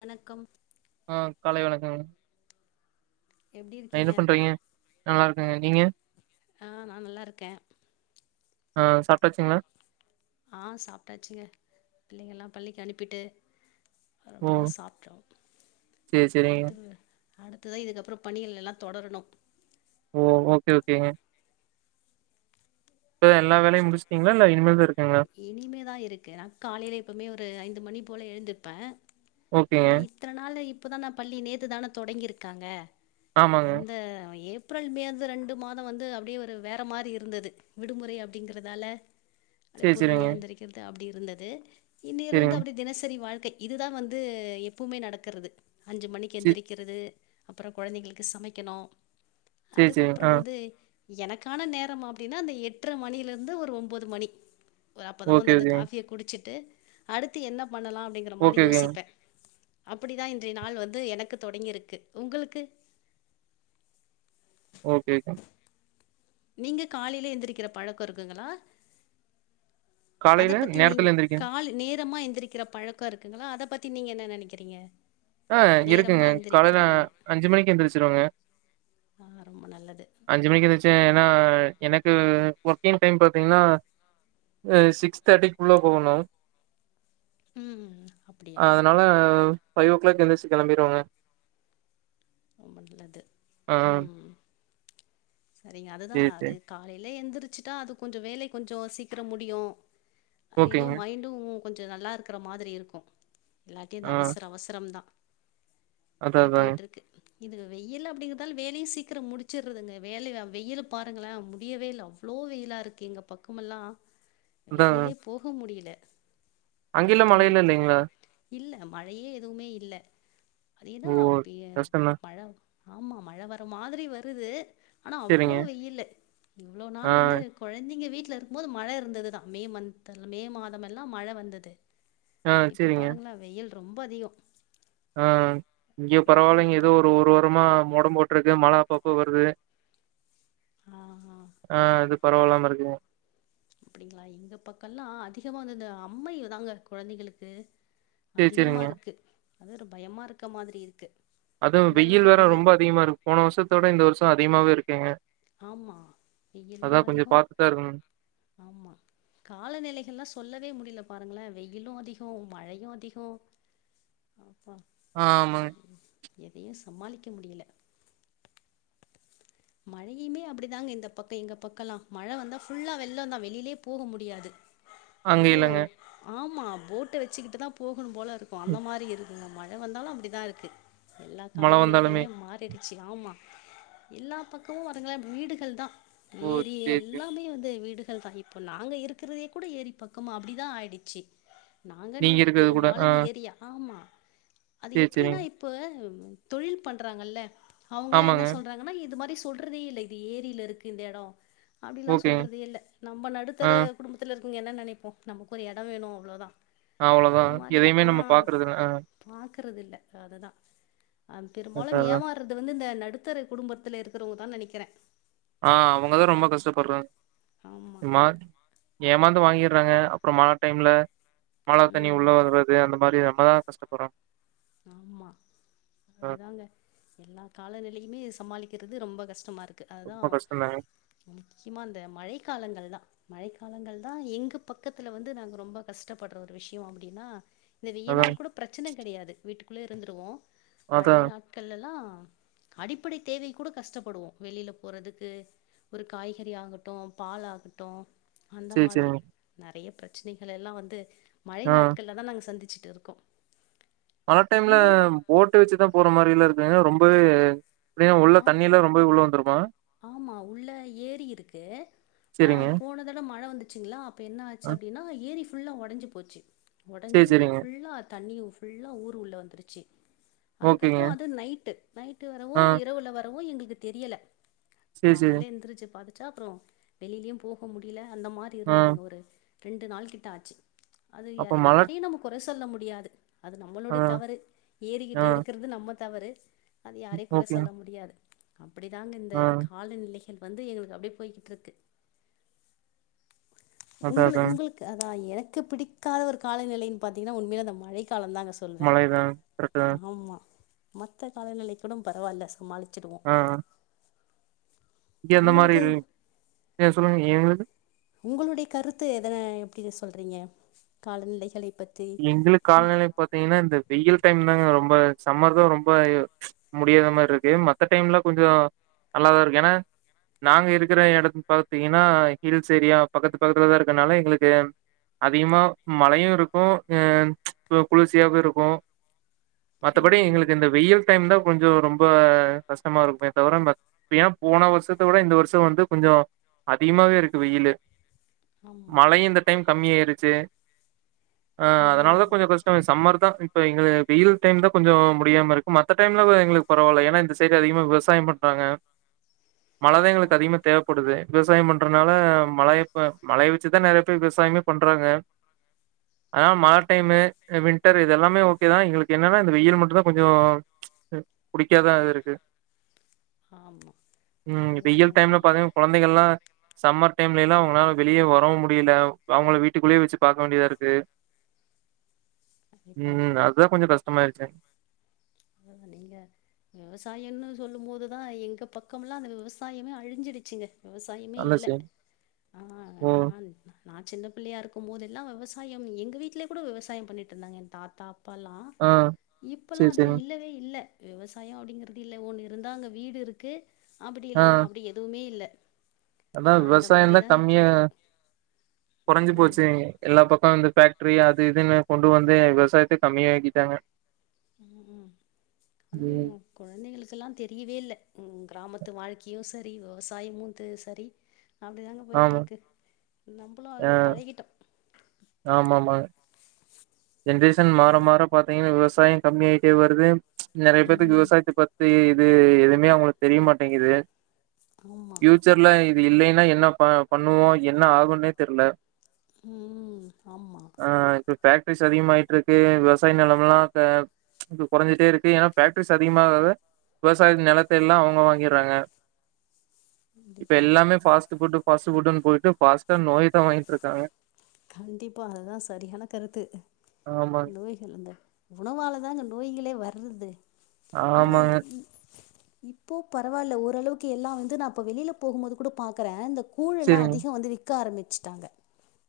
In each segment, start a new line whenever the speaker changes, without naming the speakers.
வணக்கம்
ஆஹ் காலை லை வணக்கங்க
எப்டி
அ என்ன
இருக்கீங்க
பண்றீங்க நல்லா இருக்கங்க நீங்க
ஆஹ் நான் நல்லா இருக்கேன்
ஆஹ் சாப்ட்டாச்சுங்களா
ஆஹ் சாப்ட்டாச்சுங்க பிள்ளைங்கல்லாம் பள்ளிக்கு அனுப்பிட்டு
ஓ
ரொம்பதான் சாப்ட்டம்
சேரி சேரிங்க
அடுத்து அடுத்ததா இதுக்கப்றம் பணிகள் எல்லாம் தொடரணும்
ஓ ஓகே ஓகேங்க எல்லா வேலையும் முடிச்சிட்டீங்களா இல்ல இனிமே
இனிமே தான் இருக்கு நான் காலையில எப்பவுமே ஒரு ஐந்து மணி போல எழுந்துப்பேன்
ஓகேங்க
ஏன்னா இத்தனை நாள் இப்போதான் நான் பள்ளி நேத்து தான தொடங்கியிருக்காங்க
ஆமாங்க
அந்த ஏப் ஏப்ரல் மே அந்த ரெண்டு மாதம் வந்து அப்டியே ஒரு வேற மாரி இருந்தது விடுமுறை அப்டிங்கறதால அ
சேரி
பொறுமியா
சேரிங்க
எந்திரிக்கிறது அப்டி இருந்தது இன்னிலேருந்து
சேரிங்க
அப்டி தினசரி வாழ்க் கை இதுதா வந்து எப்புவுமே நடக்கெறது அஞ்சு மணிக்கு
சே
எந்திரிக்கிறது அப்புறோ கொழைந்தேங்களுக்கு சமைக்கணு
சேரி சேரிங்க
அதுக்கப்புறோ
ஆ
வந்து எனக்கான நேரம் அப்டின்னா அந்த எட்ற மணியில இருந்து ஒரு ஒன்போது மணி ஒரு அப்பதா
ஓகே
வந்து அந்த
ஓகேங்க
காஃபியை குடிச்சிட்டு அடுத்து என்னப் பண்ணலா அப்டிங்கற மாரி
ஓகே ஓகேங்க
யோசிப்பே அப்புடிதா இன்றைய நாள் வந்து எனக்கு தொடங்கிருக்கு உங்களுக்கு
ஓகேங்க
நீங்க காலையில எந்திரிக்கிற பழக்கோ இருக்குங்களா அத
காலையில
பத்தி நீங்க
நேரத்துல எந்திரிக்க
காலு நேத் இதமா எந்திரிக்கிற பழக்கோ இருக்குங்களா அத பத்தி நீங்க என்ன நெனைக்கிறீங்க
ஆஹ் இருக்குங்க காலேல்ல அஞ்சு மணிக்கு எந்திரிச்சிருவங்க
ஆ, ரொம்ப நல்லது
அஞ்சு மணிக்கு எந்திரச்சே ஏனா எனக்கு ஒர்க்கிங் டைம் பாத்தீங்ன்னா அ சிக்ஸ் தேர்ட்டிக்குள்ளப் போகணு
ம் அப்படியா
அதனால ஃபைவ் ஓ கிளாக் எந்துரிச்க் கெளம்பிறுவோங்க
ரொம்ப நல்லது உம் செரிங்க அதுதா
சேரி
அது
சேரி
காலேல எந்துரிச் ச்சிட்டா அது கொஞ்சோ வேலை கொஞ்சோ சீக்கிரம் முடியு அ எதோ
ஓகேங்க.
மைண்டு உ கொஞ்சோ நல்லா இருக்கற மாதிரி இருக்கு எல்லாட்டியு
ஆ
இந்த அவசர அவசரம்தா
அதா
அப்டியே
அதாங்க.
போயிட்டு இருக்கு இதுக வெயில் அப்டிங்கறதால வேலையு சீக்கிரம் முடிச்சிறுதுங்க வேலைய வெயில் பாருங்களே முடியவே இல்ல அவ்ளோ வெயிலா இருக்கு எங்க பக்கமெல்லா வெளிலேயே போக முடியல
அங்கில்லா
பத்து
மழையெல்லா
மணிக்கு
இல்லேங்களா
இல்ல மழையே எதுவுமே இல்ல அதேதா
ஓ!
அப்பியே
கஷ்டம்தான்.
மழ ஆமா மழ வர மாதிரி வ [unintelligible] ஆனா
சரிங்க.
அவ்வளோ வெயிலு இவ்வளவு
ஆ,
நாள் வந்து குழந்தைங்க வீட்டு [unintelligible] இருக்கும்போது மழை இருந்ததுதா மே மந்த்ல மே மாதம் எல்லா மழை வந்தது
ஆ
இப்ப பாருங்களா வெயில் ரொம்ப அதிக
ஆஹ் இங்க பரவாயில்லைங்க ஏதோ
போய்கிட்ருக்கு
ஒரு ஒரு வர் அப்புறமா மோடம் போட்டிருக்கு மழை அப்பப்ப வருது
ஆ ஆ
ஆஹ் அது பரவாயில்லாம இருக்குங்க
அப்படிங்களா எங்க பக்கல்லா அதிகமா வந்து அம்மைதாங்க குழந்தைகளுக்கு
சரி
அதிகமா
சரிங்க.
இருக்கு அது ஒரு பயமா இருக்க மாதிரி இருக்கு
அதுவும்
அந்த
வெயில்
அளவுக்கு
வேற ரொம்ப அதிகமா இருக்கு போன வருஷத்தோட இந்த வருஷ அதிகமாவே இருக்குங்க
ஆமா வெயிலும்
அதான் கொஞ்சம்
அதிகம்
பாத்து தான் இருக்கணுங்க.
ஆமா காலநிலைகள்ளா சொல்லவே முடில பாருங்களேன் வெயிலு அதிகோ மழையு அதிகோ
ஆஹ் ஆமாங்க
எதையு சமாளிக்க முடியல மழையுமே அப்படிதாங்க இந்த பக்க எங்க பக்கல்லா மழை வந்தா ஃபுல்லா வெள்ள தா வெளிலயே போக முடியாது
அங்க
எதுவோ
இல்லங்க.
ஆம் ஆமா போட் வச்சுக்கிட்டுதா போக் போகணு போல இருக்கு அந்த
ம்.
மாரி இருக் இங்க மழ வந்தாலு அப்படிதா இருக்கு எல்லா
மழை வந்தாலுமே.
காலநிலைகளையு மாறிருக் [unintelligible] ஆமா எல்லா பக்கமு வருங்களே வீடுகள் தா
ஓ!
ஏரி
சரி சரி.
எல்லாமே வந்து வீடு [unintelligible] தான் இப்போ நாங்க இருக்கிறதே கூட ஏறி பக்கமா அப்டிதா ஆயிடுச்சு நாங்கனு
நீங்க
இல்ல
இருக்கிறது கூட. ஆ
பெரும்பாலு இந்த ஏரி ஆமா அது
சரி
எப்டின்னா
சரிங்க.
இப்ப தொழில் பண்றாங்கல்ல அவங்கால என்ன
ஆமாங்க.
சொல்றாங்கன்னா இது மாரி ஸ் சொல்றதேல்ல இது ஏரியில இருக்கு இந்த எடோ அப்டிலா
ஓகேங்க.
சொல்றதே இல்ல நம்ம
ஆ
நடுத்தர குடும்பத்துலர் இங்க என்ன நெனைப்போ நமக்கு ஒரு எடோ வேணு அவ்ளோதா
அவ்ளோதா எதையுமே நம்ம பாக்குறதுல ஆ
ருக்கிறதில்ல அதுதா ஆ பெரும்பாலு
அதா அதா
ஏமாறுறது வந்து இந்த நட் டுத்தர குடும்பத்தில இர் கிறவங்க தா நெனைக்கிறே
ஆ அவங்கதா ரொம்ப கஷ்டப்படுறாங்
ஆமா
எமா ஏமாந்து வாங்கிர் றாங்க அப்றோ மழ டைம்ல மழ தண்ணி
ம்
உள்ள வர்றது அந்த மாரி அப் நம்மதா கஷ்டப்பட்றோ
ஆமா
ஆ
அதுதாங்க எல்லா காலநிலையுமே சமாளிக் கிறது ரொம்ப கஷ்டமாருக் கு அதுதா
ரொம்ப கஷ்டந்தாங்க
முக்கியமா இந்த மழை காலங்கள் தா மழை காலங்கள் தா எங்க பக்கத்துல வந்து நாங்க ரொம்ப கஷ்டப்படுற ஒரு விஷயோ அப்டினா இந்த வெய்ய
அதா
நாள் கூட ப்ரச்சன கெடையாது வீட்டுக்குள்ளே இருந்துருவோ
அதா
மழை நாட்கள்லல்லா அடிப்படை தேவை கூட கஷ்டப்படுவோ வெளியில போறதுக்கு ஒரு காய்கறி ஆகட்டூ பால் ஆகட்டூ அந்த
சேரி
மாதிரி
சேரிங்க
நற் றைய ப்ரச்சனைகள் எல்லா வந்து மழை
ஆ
நாட்கள்ல தா நாங்க சந்திச் டுருக்கோ
மழ டைம்ல போட்டு வச்சுதா போற மாரி இல்லர் ன ரொம்பவே எப்டினா உள்ள
ஆம்
தண்ணிலா ரொம்பவே உள்ள வந்துருமா
ஆமா உள்ள ஏரி இருக்கு ஆ
சேரிங்க
போன தட மழ வந்துச்சுங்ளா அப்ப என்ன ஆச்சு
ஆ
அப்டினா ஏரி ஃப் ஃபுல்லா ஒடஞ்சு போச்சு
சேரி
ஒடஞ்சி
சேரிங்க
ஃபுல்லா தண்ணி ஃபுல்லா ஊர் உள்ள வந்துருச்சி
ஓகேங்க
அதுக்கப்றோ அது நைட்டு நைட்டு வரவூ
ஆ
எர் ல வரவோ எங்களுக்கு தெரியல
சேரி சேரி
காலையில எந்திருச்சு பாத்தத் சாப்றோ வெளியிலயு போக முடியல அந்த மாரி
ஆ
இருந்துதுங்க ஒரு ரெண்டு நாள் கிட்ட ஆச்சு அது
அப்ப மழ
யாரையும் நம்ம கொற சொல்ல முடியாது அது
ஆ
நம்மளுடைய தவறு ஏறிகிட்ட இருக்கறது நம்ம தவறு அது யாரையும் குறை
ஓகே
[inaudible] அப்படிதாங்க இந்த காலநிலை வந்து எங்களுக்கு அப்படியே போயிட்டு இருக்கு
அதா
உங்க
அதா
உங்களுக்கு அத எனக் பிடிக்காத ஒரு காலநிலைய பாத்தீங்கன்னா உண்மையையில அந்த மழை காலம் தாங்க சொல்வ
மழைதா கரெக்ட்டுதா
ஆமா மத்த காலநிலை கூட பரவாயில்ல சமாளி
ஆஹ் இங்க அந்த மாதிரி
உங்களுக்கு
இல் ஏன் சொல்லுங்க எங்களுக்கு
உங்களுடைய கருத்து எதன எப்படி சொல்றீங்க காலநிலைகளை பத்தி?
எங்களுக்கு
ம்.
காலநிலை பாத்தீங்கன்னா இந்த வெயில் டைம் ரொம்ப சம்மர் தா ரொம்ப முடியாத மாதிரி இருக்கு மத்த டைம்ல கொஞ்சம் நல்லாதா இருக்கு ஏன்னா நாங்க இருக்கிற இடத்து பார்த்தீங்கன்னா ஹில்ஸ் ஏரியா பக்கத்து பக்கத்துல தா இருக்கனால எங்களுக்கு அதிகமா மழையும் இரு இருக்கு ஹ குளிர்சியாக இருக்கும் மத்தபடி
ம். ம்.
எங்களுக்கு இந்த வெயில் டைம் தா கொஞ்சம் ரொம்ப கஷ்டமா இருக்குமே தவிர ஏன்னா போன வருஷத்த விட இந்த வருஷம் வந்து கொஞ்சம் அதிகமாவே இருக்கு வெயிலு
ஆமா.
மழையும் இந்த டைம் கம்மிய ஆயிருச்சு ஆஹ் அதனால தா
ம்.
கொஞ்சம் கஷ்டமே சமர் தா இப்ப எங்களுக்கு வெயில் டைம் தான் கொஞ்சம் முடியாம இருக்கு மத்த டைம்ல எங்களுக்கு பரவாயில்லை ஏன்னா இந்த சைடு அதிகமா விவசாயம் பண்றாங்க மழதா எங்களுக்கு
ஆஹா.
அதிகமா தேவைப்படுது விவசாயம் பண்றதுனால மழையப்ப மழைய வச்சுதா நிறைய பேர் விவசாயமே பண்றாங்க அதனால மல டைமு வின்டர் இது எல்லாமே ஓகேதா எங்களுக்கு என்னன்னா இந்த வெயில் மட்டும்தா கொஞ்சம் புடிக்காதா இருக்கு
ஆமா
உம்
அதுதா
வெயல் டைம்ல பாத்தீங்கன்னா குழந்தைகள் எல்லா சம்மர் டைம்ல எல்லா அவங்களால வெளியே வரவும் முடியல அவங்க வீட்டுக்குள்ளயே வச்சு பாக்க வேண்டியதா இருக்கு கு
கண்டிப்பா
உம் அதுதா கொஞ்சம் கஷ்டம் மயிருச்சு
அதுதா நீங்க விவசாயம்னு சொல்லும் போதுதா எங்க பக்கம்லாம் அந்த விவசாயமே அழிஞ்சிடுச்சுங்க விவசாயமே
அந்த
இல்லை
சைடு
ஆ
ஓ
நா நா சின்ன பிள்ளையா இருக்கும் போது எல்லாம் விவசாயம் எங்க வீடலய கூட விவசாயம் பண்ணிட்டு இருந்தாங்க என் தாத்தா அப்பல்லாம்
ஆ சரி
இப்பல்லாம் அதுவே
சரிங்க
இல்லவே இல்ல பயம் அப்படிங்கறது இல்ல ஒன்னு இருந்தா அங்க வீடு இருக்கு அப்படி இல்லனா அப்படி எதுவுமே இல்ல ஆ
அதான்
அந்த
விவசாயம் தான்
மாரிதா இப்ப
கம்மியா
இருக்கு
குறைஞ்சு
ம்
போச்சே எல்லா பக்கம் வந்து ஃபேக்ட்ரி அது இதுன்னு கொண்டு வந்து விவசாயத்த கம்மி ஆக்கிட்டாங்க
உம் உம் அதுவும்
ம்
உங்க கொழந்தைகளுக்கெல்லாம் தெரியவே இல்ல உம் கிராமத்து வாழ்க்கையும் சரி விவசாயமும்த் சரி அப்டி தாங்க போயிட்டு
ஆமா
இருக்கு நம்பளும்
ஆ
அத பழகிட்டோம்
ஆமா ஆமாங்க ஜென்ரேசன் மாற மாற பாத்தீங்கன்னா விவசாயம் கம்மியாயிட்டே வருது நெறைய பேத்துக்கு
ம்
விவசாயத்தபத்தி இது எதுவுமே அவங்களுக்கு தெரியமாட்டேங்கிது
ஆமா
ஃப்யூச்சர்ல இது இல்லைன்னா என்ன ப பண்ணுவோம் என்ன ஆகும்ன்னே தெர்ல
உம் உம் ஆமா
பேக் ட்ரிஸ் அதிகமாய்ட்ருக்கு இருக்கு விவசாய நெலமெலாம் அங்க ப்ச் கொறஞ்சிட்டே இருக்கு ஏன்னா பேஃபக்ட்ரிஸ் அதிகமாகாக விவசாய நெலத்தை எல்லாம் அவங்க வாங்கிறாங்க இப்ப
கண்டிப்பா
எல்லாமே பாஸ்ட்ஃபுட்டு ஃபாஸ்ட்டு ஃபுட்டுனு போயிட்டு ஃபாஸ்டா நோய தான் வாங்கிட்டுருக்காங்க
கண்டிப்பா அதான் சரியான கருத்து
ஆமாங்க
நோய்களுங்க உணவாளதாங்க நோய்களே வர்றது ஆன இ
ஆமாங்க
இ இப்போ பரவால்ல ஓரளவுக்கு எல்லா வந்து நான் இப்ப வெளியில போகும்போது கூட பாக்குறேன் இந்த கூழெல்லாம்
சரிங்க
அதிகம் வந்து விக் க்க ஆரம்பிச்சுட்டாங்க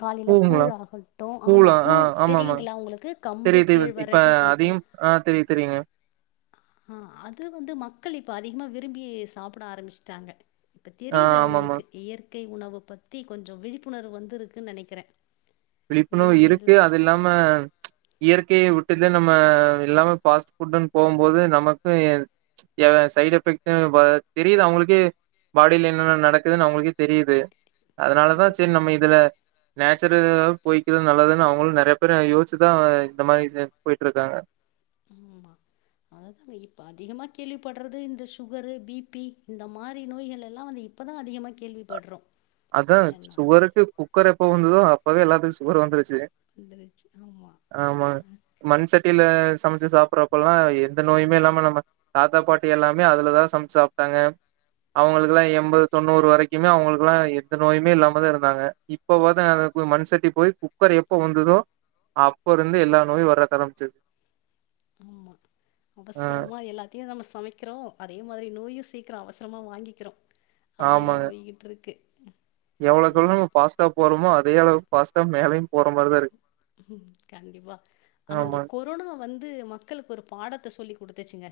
காலைல
பூங்களா
கூழாகட்டும் ஆமா
பூலா ஆ
கூழ்
ஆமாமா
தெரியிங்களா உங்களுக்கு கம்பு
தெரியுது தெரியு இப்ப
கேழ்வரக போட்டு
அதையும் ஆ தெரியு தெரியுங்க
ஆஹ் அது வந்து மக்கள் இப்ப அதிகமா விரும்பி சாப்பிட ஆரம்பிச்சிட்டாங்க இப்ப
ஆ
தெரியுது
ஆமாமா
அவுங்களுக்கு இயற்க் க்கை உணவு பத்தி கொஞ்சம் விழிப்புணர்வு வந்துருக்கு நெனைக்கிறேன்
விழிப்புணவு இருக்கு அதில்லாம ப்ச் இயற்கைய வுட் [unintelligible] எல்லாமே பாஸ்ட் ஃபுட்டுனு போம்போது நமக்கும் ப்ச் சைடு் எஃபெக்ட் தெரியுது அவங்களுக்கே பாடில என்னென்ன நடக்குதுன்னு அவங்களுக்கே தெரியுது அதனாலதான்
கண்டிப்பா
சரி நம்ம இதுல நேச்சுரல் [inaudible] நல்லதுன்னு அவங்களும் நிறைய பேர யோசிச்சுதான் இந்த மாதிரி [inaudible] போயிட்ருக்காங்க
ஆ அததா இப்ப அதிகமா கேள்விப்படுறது இந்த சுகரு பிபி இந்த மாதிரி நோய்கள் எல்லாம் வந்து இப்பதான் அதிகமா கேள்விப்படுறோம்
அதான் சுகருக்கு குக்கர் எப்போ வந்துதோ அப்போவே எல்லாத்துக்கும் சுகர் வந்துருச்சு
வந்துருச்சு ஆமா ஹ
வட்டில சமைச்சு சாப்படுறப்ப எல்லாம் எந்த நோயுமே இல்லாம நம்ம தாத்தா பாட்டி எல்லாமே அதுலதான் சமைச்சு சாப்பிட்டாங்க அவங்களுக்கு எல்லாம் எண்பது தொண்ணூறு வரைக்குமே அவங்களுக்குல்லாம் எந்த நோயுமே இல்லாமதான் இருந்தாங்க இப்பவாது அ மண் சட்டி போய் குக்கர் எப்ப வந்ததோ அப்ப இருந்து எல்லா நோயும் வர்ற ஆரம்பிச்சது
ஆமா
ஆ
அவசரமா எல்லாத்தையும் நம்ம சமைக்கிறோம் அதே மாதிரி நோயும் சீக்கிரம் அவசரமா வாங்கிக்கிறோம் அப்படிதான் போய்கிட்டு இருக்கு
எவ்வளவுக்
அதா
எவ்ளோ நம்ம ஃபாஸ்டா போறோமோ அது அதே அளவு ஃபாஸ்டா மேலையும் போற மாிரிதான் இருக்கு
உம் கண்டிப்பா ஆனா அந்த
ஆமா
கொரோனா வந்து மக்களுக்கு ஒரு பாடத்தை சொல்லி கொடுத்துச்சுங்க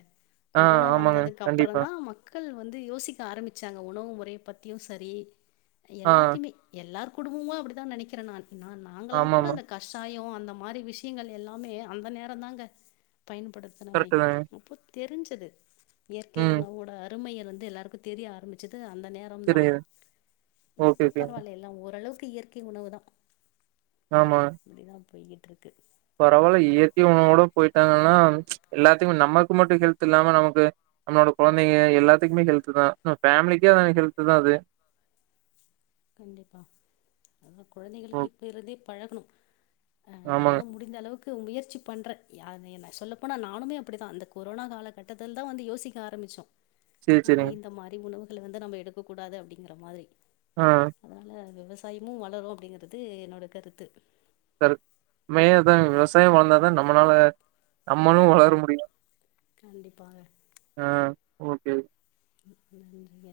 ஆ
கொரோனா
ஆமாங்க
வந்ததுக்கு அப்புறம்
கண்டிப்பா
தான் மக்கள் வந்து யோசிக்க ஆரம்பிச்சாங்க உணவு முறைைய பத்தியும் சரி
ஆ
எல்லாத்தையுமே எல்லாரு குடும்பமா அப்டிதான் நனைக்கிறே நானு நா நாங்கல்லாம் கூட
ஆமாமா
அந்த விஷாயம் அந்த மாதிரி விஷ்யங்கள் எல்லாமே அந்த நேர தாங்க பயன்படுத்தணமே
கரெக்ட்டு தாங்க
முப்பத் தெரிஞ்சது இயற்கை
ம்
உணவுட ருமையர் வந்து எல்லாருக்கும் தெரிய ஆரம்பிச்சது அந்த நேரம் தான்
செரிங்க ஓகே
இப்போ
ஓகேங்க.
பரவால்ல எல்லாம் ஓரளவுக்கு இயற்கை உணவு தான் அப்படிதான் போய்கிட் இருக்கு
பரவாயில்ல இயற்கை உணவோட போயிட்டாங்கன்னா எல்லாத்துக்குமே நமக்கு மட்டு ஹெல்த் இல்லாம நமக்கு நம்மளோட குழந்தைங்க எல்லாத்துக்குமே ஹெல்து தான் ஃபேமிலிக்கே அதான் ஹெல்து தான் அது
கண்டிப்பா அத
ஓ
குழந்தைகளுக்கு இப்ப இருந்தே பழகணும் அஹ
ஆமாங்க.
நானும் முடிந்த அளவுக்கு முயற்சி பண்றேன் என் சொல்லப்போனா நானுமே அப்படிதான் அந்த கொரோனா காலகட்டத்தில் தான் வந்து யோசிக்க ஆரம்பிச்சோம்
சரி,
அஹ்
சரிங்க.
இந்த மாதிரி உணவு வந்து நம் எடுக்க கூடாது அப்டிங்கிற மாதிரி
ஆ
அதனால விவ சாயமு வளரு அப்டிங்கறது என்னோட கருத்து
[unintelligible] மேயதான் விவசாயொ வளந்தாதா நம்மனால நம்மளு வளர முடியு
கண்டிப்பாக
ஓகே
நன்றிங்க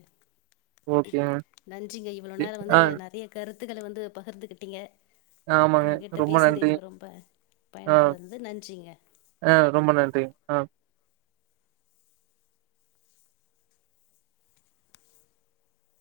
ஓகேங்க.
நன்றிங்க இவ்ளோ நேர வந்து
ஆ
நெறைய கருத் ருத்துக்கள வந்து பகிர்ந்துகிட்டிங்க
ஆமாங்க ரொம்ப நன்றி ஆ
பயனுள்ளதா இருந்தது நன்றிங்க
ஆ ரொம்ப நன்றி ஆ